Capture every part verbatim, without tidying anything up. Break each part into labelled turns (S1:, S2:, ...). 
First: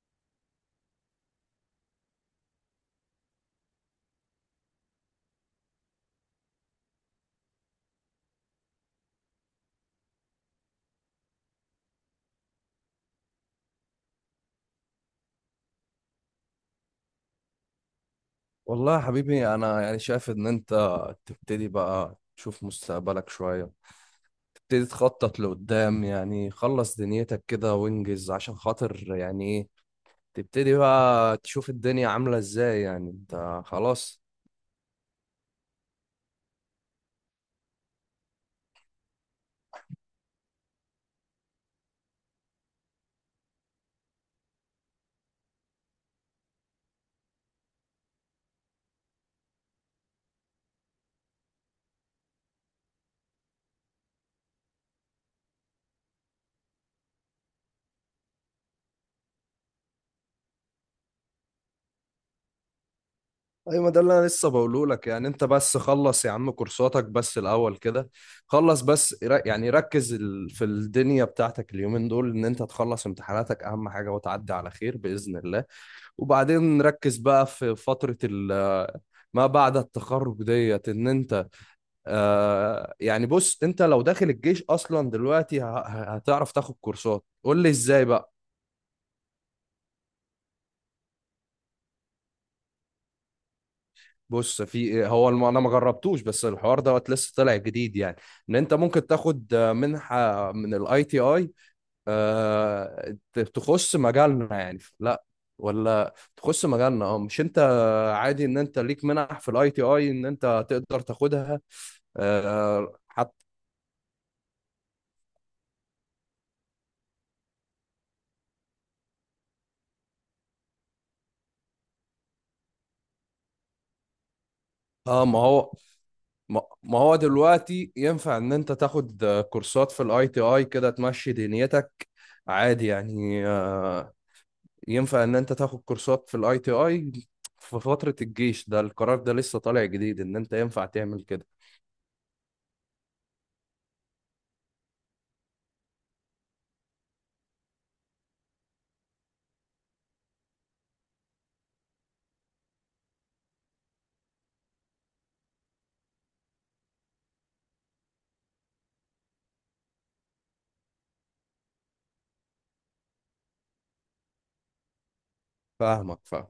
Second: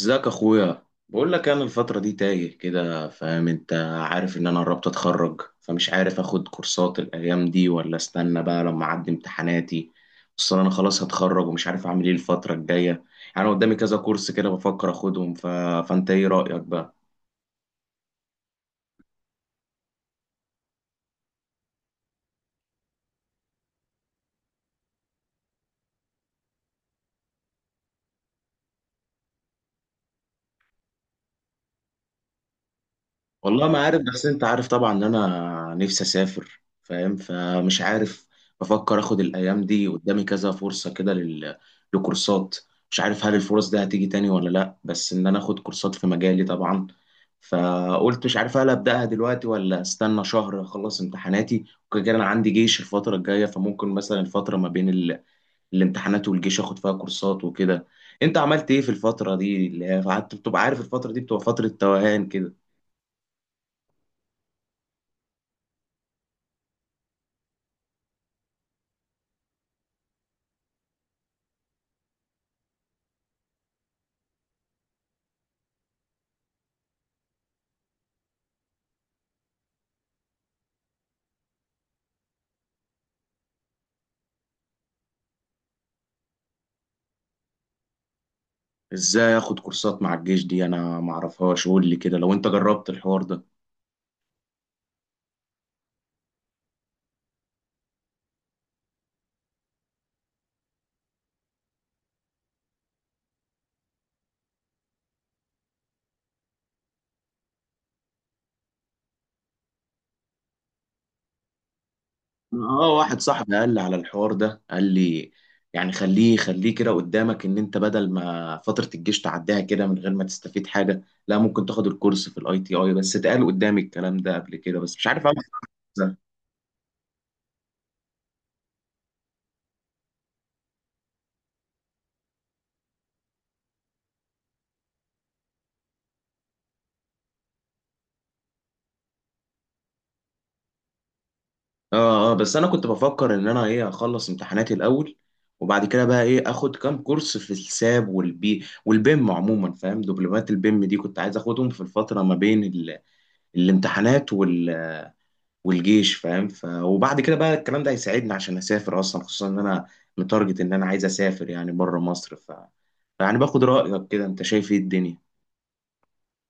S1: ازيك اخويا. بقول لك انا الفتره دي تايه كده، فاهم انت؟ عارف ان انا قربت اتخرج، فمش عارف اخد كورسات الايام دي ولا استنى بقى لما اعدي امتحاناتي. اصل انا خلاص هتخرج ومش عارف اعمل ايه الفتره الجايه. يعني قدامي كذا كورس كده بفكر اخدهم ف... فانت ايه رايك بقى؟
S2: والله يا حبيبي، انا يعني شايف ان انت تبتدي بقى تشوف مستقبلك شوية. تبتدي تخطط لقدام، يعني خلص دنيتك كده وانجز عشان خاطر يعني ايه. تبتدي بقى تشوف الدنيا عاملة ازاي، يعني انت
S1: والله ما عارف،
S2: خلاص.
S1: بس انت عارف طبعا ان انا نفسي اسافر، فاهم؟ فمش عارف. بفكر اخد الايام دي قدامي كذا فرصة كده لل... لكورسات. مش عارف هل الفرص دي هتيجي تاني ولا لا، بس ان انا اخد كورسات في مجالي طبعا. فقلت مش عارف هل ابداها دلوقتي ولا استنى شهر اخلص امتحاناتي، وكده كده انا عندي جيش الفترة الجاية، فممكن مثلا الفترة ما بين ال... الامتحانات والجيش اخد فيها كورسات وكده. انت عملت ايه في الفترة دي اللي هي قعدت، بتبقى عارف الفترة دي بتبقى فترة توهان كده.
S2: ايوه، ما ده اللي انا لسه بقوله لك، يعني انت بس خلص يا عم كورساتك بس الاول كده. خلص بس ر- يعني ركز ال- في الدنيا بتاعتك اليومين دول، ان انت تخلص امتحاناتك اهم حاجة وتعدي على خير بإذن الله. وبعدين ركز بقى في فترة ال- ما بعد التخرج ديت ان انت. آه يعني بص، انت لو داخل الجيش اصلا دلوقتي ه- ه- هتعرف تاخد كورسات؟ قول لي ازاي بقى.
S1: ازاي اخد كورسات مع الجيش دي؟ انا معرفهاش، قول لي كده لو انت جربت الحوار ده.
S2: بص في إيه، هو الم- انا ما جربتوش، بس الحوار دوت لسه طالع جديد يعني. ان انت ممكن تاخد آه، منحة من الاي تي اي تخص مجالنا، يعني لا، ولا تخص مجالنا، اه مش انت. عادي ان انت ليك منح في الاي تي اي ان انت تقدر تاخدها.
S1: اه،
S2: آه
S1: واحد
S2: حط.
S1: صاحبي قال لي على الحوار ده، قال لي يعني خليه خليه كده قدامك ان انت بدل ما فترة الجيش تعديها كده من غير ما تستفيد حاجة، لا ممكن تاخد الكورس في الاي تي اي. بس اتقال قدامي الكلام ده قبل كده، بس مش
S2: اه،
S1: عارف اعمل
S2: ما هو،
S1: ازاي.
S2: ما ما هو دلوقتي ينفع ان انت تاخد آه، كورسات في الاي تي اي كده تمشي دنيتك. عادي يعني. آه ينفع ان انت تاخد كورسات في الاي تي اي في فترة الجيش. ده القرار ده لسه طالع جديد ان انت ينفع تعمل كده.
S1: اه اه، بس انا كنت بفكر ان انا ايه، اخلص امتحاناتي الاول، وبعد كده بقى ايه، اخد كام كورس في الساب والبي والبيم عموما، فاهم؟ دبلومات البيم دي كنت عايز اخدهم في الفترة ما بين ال الامتحانات وال... والجيش، فاهم؟ ف... وبعد كده بقى الكلام ده هيساعدني عشان اسافر اصلا، خصوصا ان انا متارجت ان انا عايز اسافر يعني بره مصر. ف... يعني باخد رايك كده، انت شايف ايه الدنيا؟
S2: فاهمك، فاهم.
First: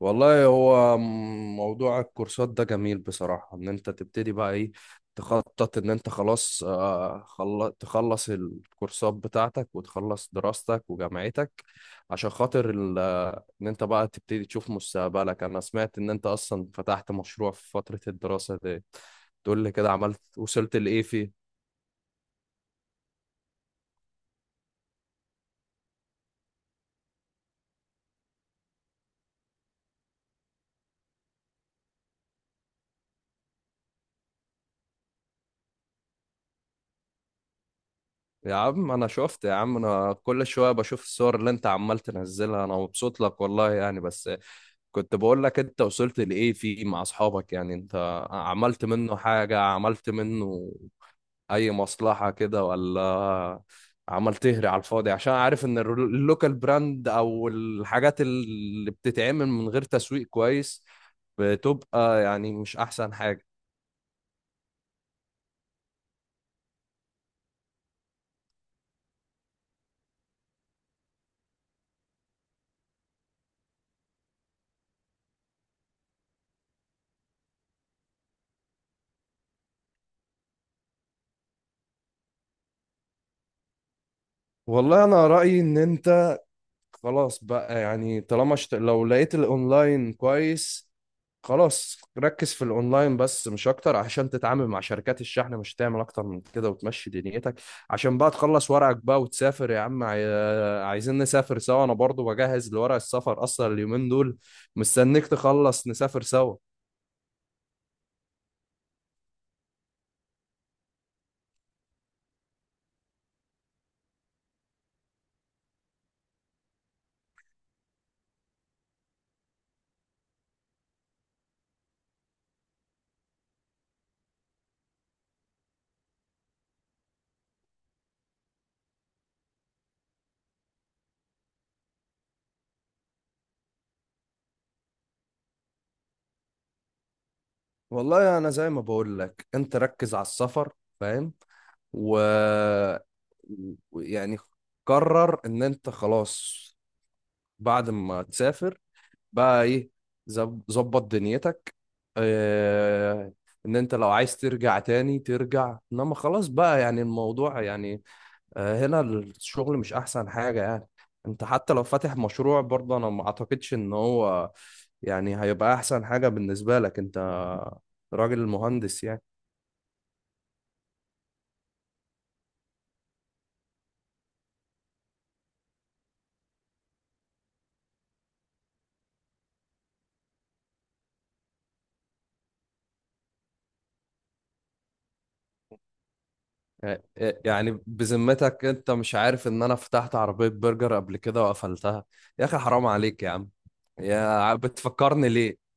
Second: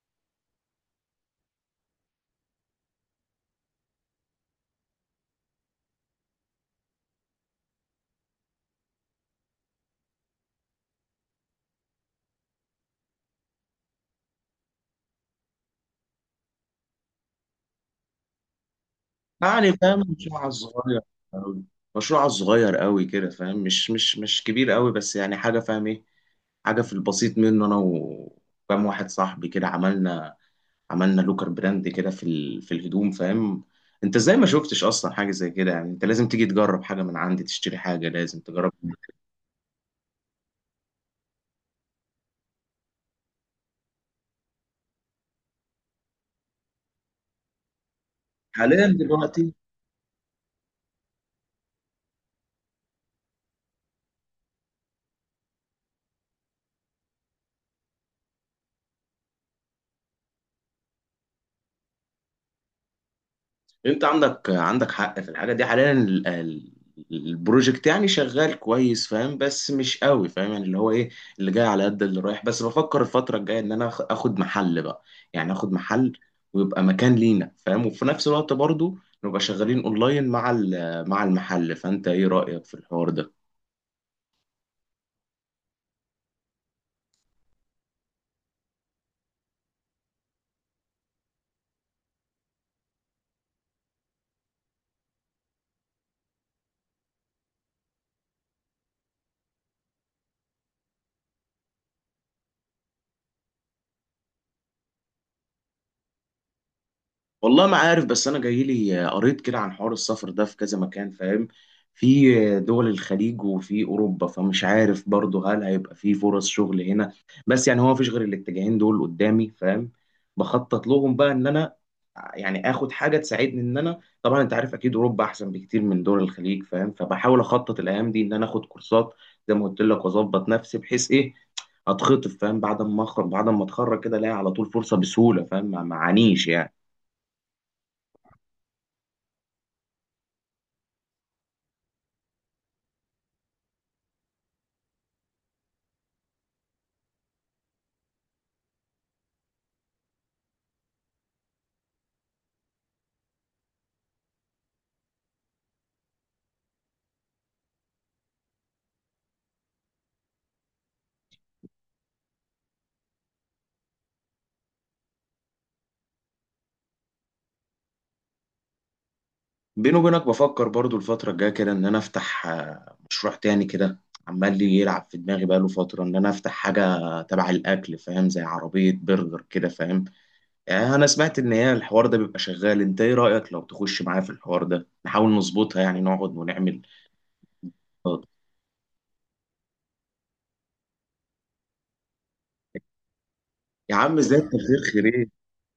S2: والله هو م- موضوع الكورسات ده جميل بصراحة، ان انت تبتدي بقى ايه، تخطط ان انت خلاص. آه، خل- تخلص الكورسات بتاعتك وتخلص دراستك وجامعتك عشان خاطر ال- آه، ان انت بقى تبتدي تشوف مستقبلك. انا سمعت ان انت اصلا فتحت مشروع في فترة الدراسة دي. تقول لي
S1: يعني
S2: كده،
S1: فاهم
S2: عملت
S1: المشروع على
S2: وصلت
S1: الصغير
S2: لايه فيه؟
S1: قوي. مشروع على الصغير قوي كده، فاهم؟ مش مش مش كبير قوي، بس يعني حاجه، فاهم ايه، حاجه في البسيط منه. انا وكام واحد صاحبي كده عملنا عملنا لوكر براند كده في ال... في الهدوم، فاهم؟ انت ازاي ما شفتش اصلا حاجه زي كده؟ يعني انت لازم تيجي تجرب حاجه من عندي، تشتري حاجه، لازم
S2: يا
S1: تجرب.
S2: عم انا شفت، يا عم انا كل شوية بشوف الصور اللي انت عمال تنزلها، انا مبسوط لك والله يعني. بس كنت بقول لك انت وصلت لايه فيه مع اصحابك، يعني انت عملت
S1: حاليا
S2: منه
S1: دلوقتي
S2: حاجة، عملت منه اي مصلحة كده ولا عمال تهري على الفاضي؟ عشان عارف ان الرو- اللوكال براند او الحاجات اللي بتتعمل من غير تسويق كويس بتبقى يعني مش احسن حاجة.
S1: انت عندك عندك حق في الحاجه دي. حاليا ال- ال- البروجكت يعني شغال كويس، فاهم؟ بس مش قوي، فاهم يعني اللي هو ايه، اللي جاي على قد اللي رايح. بس بفكر الفتره الجايه ان انا آخ- اخد محل بقى. يعني اخد محل، ويبقى مكان لينا، فاهم؟ وفي نفس الوقت برضو نبقى شغالين اونلاين مع ال- مع المحل. فانت ايه رايك في الحوار ده؟
S2: والله انا رأيي ان انت خلاص بقى، يعني طالما شت... لو لقيت الاونلاين كويس، خلاص ركز في الاونلاين بس مش اكتر عشان تتعامل مع شركات الشحن. مش هتعمل اكتر من كده وتمشي دنيتك، عشان بقى تخلص ورقك بقى وتسافر يا عم. عاي... عايزين نسافر سوا، انا برضو بجهز لورق السفر اصلا اليومين دول، مستنيك تخلص نسافر سوا.
S1: والله ما عارف، بس انا جاي لي قريت كده عن حوار السفر ده في كذا مكان، فاهم؟ في دول الخليج وفي اوروبا، فمش عارف برضه هل هيبقى في فرص شغل هنا. بس يعني هو مفيش غير الاتجاهين دول قدامي، فاهم؟ بخطط لهم بقى ان انا يعني اخد حاجه تساعدني ان انا. طبعا انت عارف اكيد اوروبا احسن بكتير من دول الخليج، فاهم؟ فبحاول اخطط الايام دي ان انا اخد كورسات زي ما قلت لك، واظبط نفسي بحيث ايه، اتخطف، فاهم؟ بعد ما اخرج بعد ما اتخرج كده الاقي على طول فرصه بسهوله، فاهم؟ ما معانيش يعني.
S2: والله انا زي ما بقول لك، انت ركز على السفر، فاهم؟ و و- يعني قرر ان انت خلاص بعد ما تسافر بقى ايه، زب- ظبط دنيتك. اه، ان انت لو عايز ترجع تاني ترجع، انما خلاص بقى يعني، الموضوع يعني، اه، هنا الشغل مش احسن حاجة يعني. انت حتى لو فاتح مشروع برضه انا ما اعتقدش ان هو يعني هيبقى احسن حاجة بالنسبة لك. انت راجل مهندس يعني.
S1: بيني وبينك بفكر برضو الفترة الجاية كده إن أنا أفتح آه، مشروع تاني كده. عمال لي يلعب في دماغي بقاله فترة إن أنا أفتح حاجة تبع الأكل، فاهم؟ زي عربية برجر كده، فاهم؟ آه، أنا سمعت إن هي الحوار ده بيبقى شغال. أنت إيه رأيك لو تخش معايا في الحوار ده، نحاول نظبطها يعني، نقعد ونعمل.
S2: يعني
S1: آه.
S2: بذمتك انت مش عارف ان انا فتحت عربية برجر قبل كده وقفلتها؟ يا اخي حرام عليك يا عم.
S1: يا عم
S2: يا
S1: إزاي؟
S2: ع-
S1: التغيير خير إيه.
S2: بتفكرني ليه؟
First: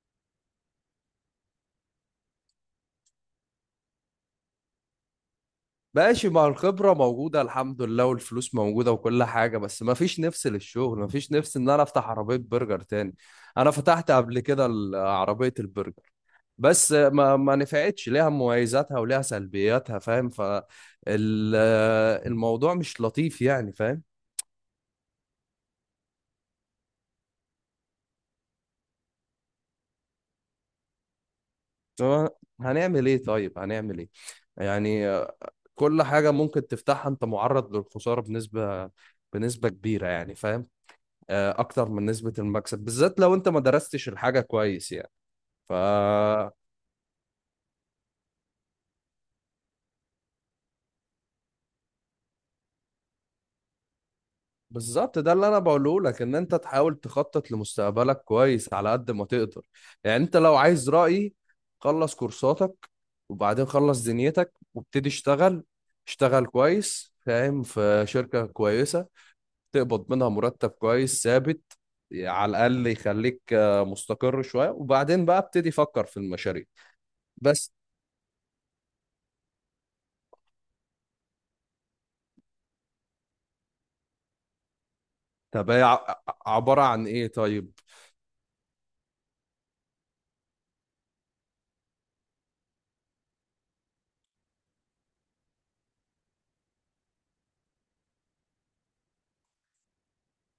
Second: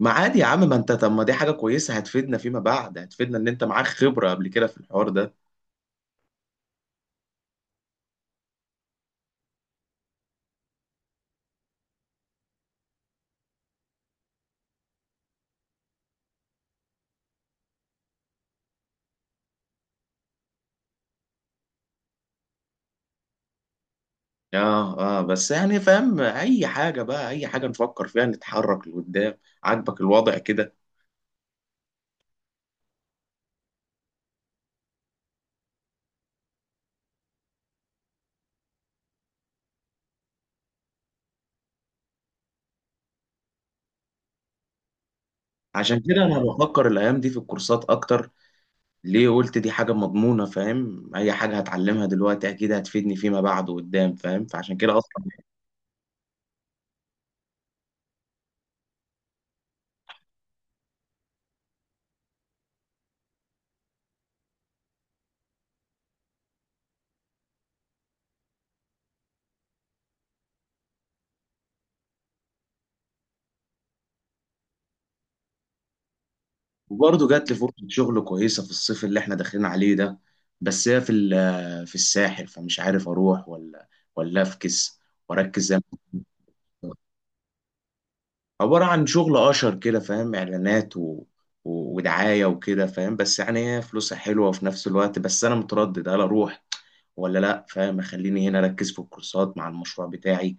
S1: ما عادي يا عم، ما أنت طب ما دي حاجة كويسة، هتفيدنا فيما بعد، هتفيدنا إن أنت معاك خبرة قبل كده في الحوار ده.
S2: ماشي، ما الخبرة موجودة الحمد لله، والفلوس موجودة، وكل حاجة، بس ما فيش نفس للشغل، ما فيش نفس ان انا افتح عربية برجر تاني. انا فتحت قبل كده ال- عربية البرجر، بس ما ما نفعتش، ليها مميزاتها وليها سلبياتها فاهم، فالموضوع مش لطيف يعني، فاهم؟
S1: اه اه، بس يعني فاهم اي حاجه بقى، اي حاجه نفكر فيها، نتحرك لقدام. عاجبك الوضع كده؟
S2: هو هنعمل ايه طيب، هنعمل ايه؟ يعني آه، كل حاجة ممكن تفتحها انت معرض للخسارة بنسبة بنسبة كبيرة يعني، فاهم؟ آه، اكتر من نسبة المكسب، بالذات لو انت ما درستش الحاجة كويس يعني. ف
S1: عشان كده انا بفكر الايام دي في الكورسات اكتر. ليه؟ قلت دي حاجه مضمونه، فاهم؟ اي حاجه هتعلمها دلوقتي اكيد هتفيدني فيما بعد قدام، فاهم؟ فعشان كده
S2: بالظبط،
S1: اصلا.
S2: ده اللي انا بقوله لك، ان انت تحاول تخطط لمستقبلك كويس على قد ما تقدر. يعني انت لو عايز رأيي، خلص كورساتك، وبعدين خلص دنيتك وابتدي اشتغل، اشتغل كويس فاهم في شركة كويسة، تقبض منها مرتب كويس ثابت، على الأقل يخليك آه، مستقر شوية، وبعدين بقى ابتدي فكر في المشاريع
S1: وبرضه جات لي
S2: بس.
S1: فرصه شغل كويسه في الصيف اللي احنا داخلين عليه ده، بس هي في ال- في الساحل، فمش عارف اروح ولا ولا افكس واركز
S2: طب
S1: زي ما
S2: هي ع-
S1: كنت.
S2: عبارة عن إيه طيب؟
S1: عبارة عن شغل اشر كده، فاهم؟ اعلانات و... و... ودعاية وكده، فاهم؟ بس يعني هي فلوسها حلوة، وفي نفس الوقت بس انا متردد هل اروح ولا لا، فاهم؟ اخليني هنا اركز في الكورسات مع المشروع بتاعي،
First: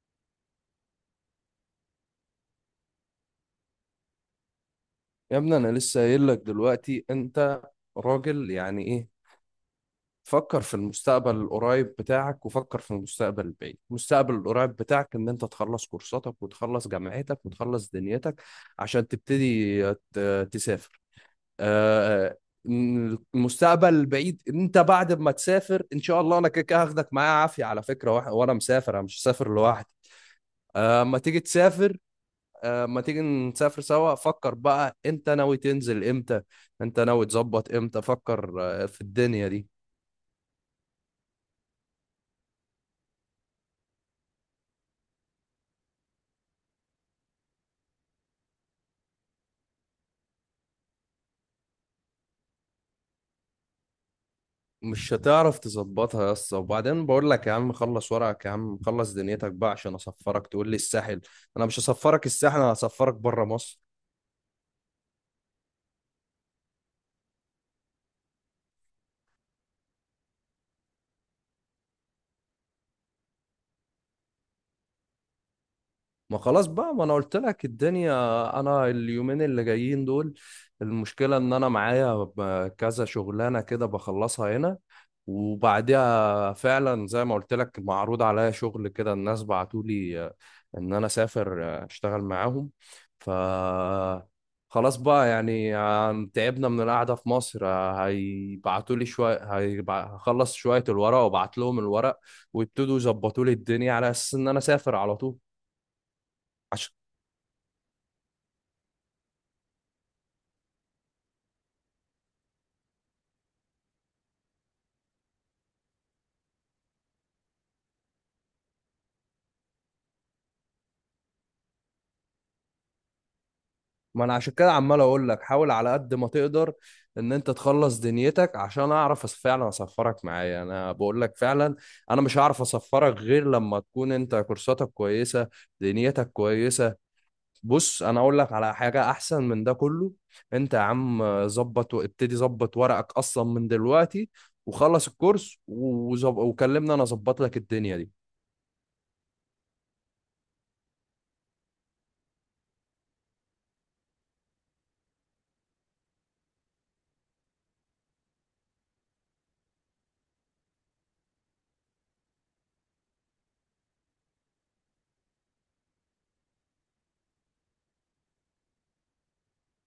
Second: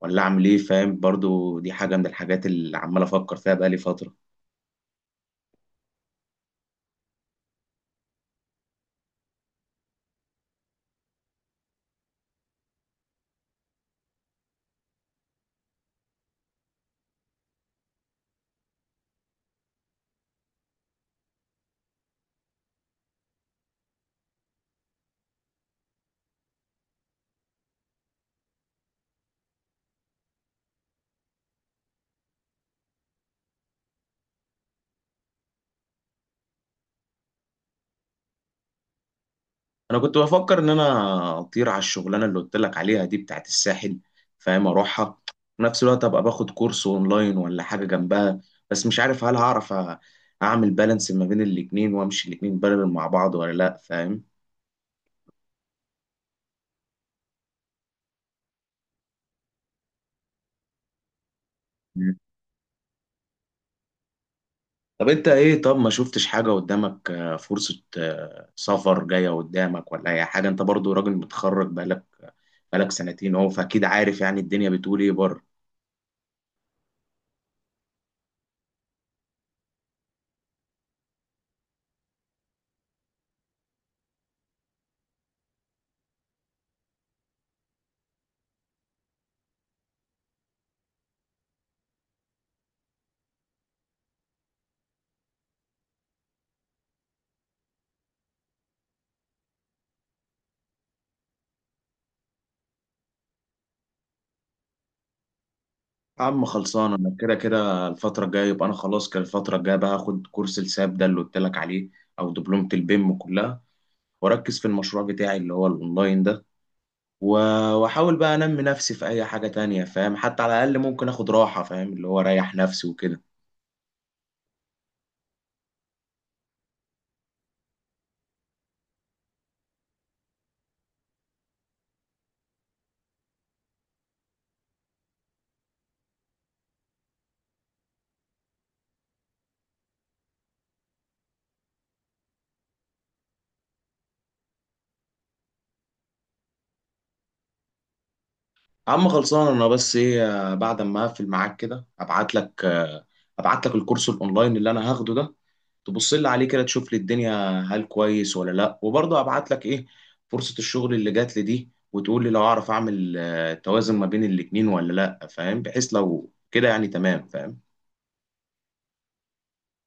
S1: ولا اعمل ايه، فاهم؟ برضو دي حاجة من الحاجات اللي عمال افكر فيها بقالي فترة.
S2: يا ابني، أنا لسه قايل لك دلوقتي، أنت راجل يعني إيه؟ فكر في المستقبل القريب بتاعك وفكر في المستقبل البعيد. المستقبل القريب بتاعك ان انت تخلص كورساتك وتخلص جامعتك وتخلص دنيتك عشان تبتدي ت- تسافر. آه، المستقبل البعيد، انت بعد ما تسافر ان شاء الله انا كده كده هاخدك معايا عافيه على فكره، وح- وانا مسافر انا مش هسافر لوحدي. آه، اما تيجي تسافر، آه، اما تيجي نسافر سوا، فكر بقى انت ناوي تنزل امتى. انت ناوي تظبط امتى؟ فكر آه، في الدنيا دي.
S1: انا كنت بفكر ان انا اطير على الشغلانه اللي قلت لك عليها دي بتاعت الساحل، فاهم؟ اروحها في نفس الوقت، ابقى باخد كورس اونلاين ولا حاجه جنبها. بس مش عارف هل هعرف أ- اعمل بالانس ما بين الاتنين، وامشي الاتنين بارل مع بعض ولا لا، فاهم؟
S2: مش هتعرف تظبطها يا اسطى. وبعدين بقول لك يا عم خلص ورقك، يا عم خلص دنيتك بقى عشان اسفرك، تقول لي الساحل؟ انا مش
S1: مم.
S2: هسفرك الساحل، انا هسفرك بره مصر.
S1: طب انت ايه، طب ما شفتش حاجه قدامك، آه، فرصه آه، سفر جايه قدامك ولا اي حاجه؟ انت برضو راجل متخرج بقالك بقالك سنتين اهو، فاكيد عارف يعني الدنيا بتقول ايه بره.
S2: ما خلاص بقى، ما انا قلت لك الدنيا. انا اليومين اللي جايين دول، المشكلة ان انا معايا ب- كذا شغلانة كده بخلصها هنا، وبعدها فعلا زي ما قلت لك معروض عليا شغل كده، الناس بعتولي آه، ان انا اسافر آه، اشتغل معاهم. ف خلاص بقى، يعني عن- تعبنا من القعدة في مصر. آه، هيبعتولي شوية، هيبع- هخلص شوية الورق وابعت لهم الورق، ويبتدوا يظبطوا لي الدنيا على اساس ان انا اسافر على طول.
S1: يا عم خلصان،
S2: عشان
S1: انا كده كده الفترة الجاية يبقى انا خلاص كده. الفترة الجاية بقى هاخد كورس الساب ده اللي قلت لك عليه او دبلومة البيم كلها، واركز في المشروع بتاعي اللي هو الاونلاين ده، و- واحاول بقى انمي نفسي في اي حاجة تانية، فاهم؟ حتى على الاقل ممكن اخد راحة، فاهم؟ اللي هو اريح نفسي وكده.
S2: ما انا عشان كده عمال اقول لك حاول على قد ما تقدر ان انت تخلص دنيتك، عشان اعرف أص- فعلا اسفرك معايا. انا بقول لك فعلا، انا مش هعرف اسفرك غير لما تكون انت كورساتك كويسة، دنيتك كويسة. بص، انا اقول لك على حاجة احسن من ده كله. انت يا عم ظبط، وابتدي ظبط ورقك اصلا من دلوقتي، وخلص الكورس وزب... وكلمنا، انا اظبط لك الدنيا دي.
S1: عم خلصان، انا بس ايه، آه، بعد ما اقفل معاك كده ابعت لك آه، ابعت لك الكورس الاونلاين اللي انا هاخده ده، تبص لي عليه كده، تشوف لي الدنيا هل كويس ولا لا. وبرضه ابعت لك ايه، فرصة الشغل اللي جات لي دي، وتقول لي لو اعرف اعمل آه، توازن ما بين الاتنين ولا لا، فاهم؟ بحيث لو كده يعني تمام، فاهم؟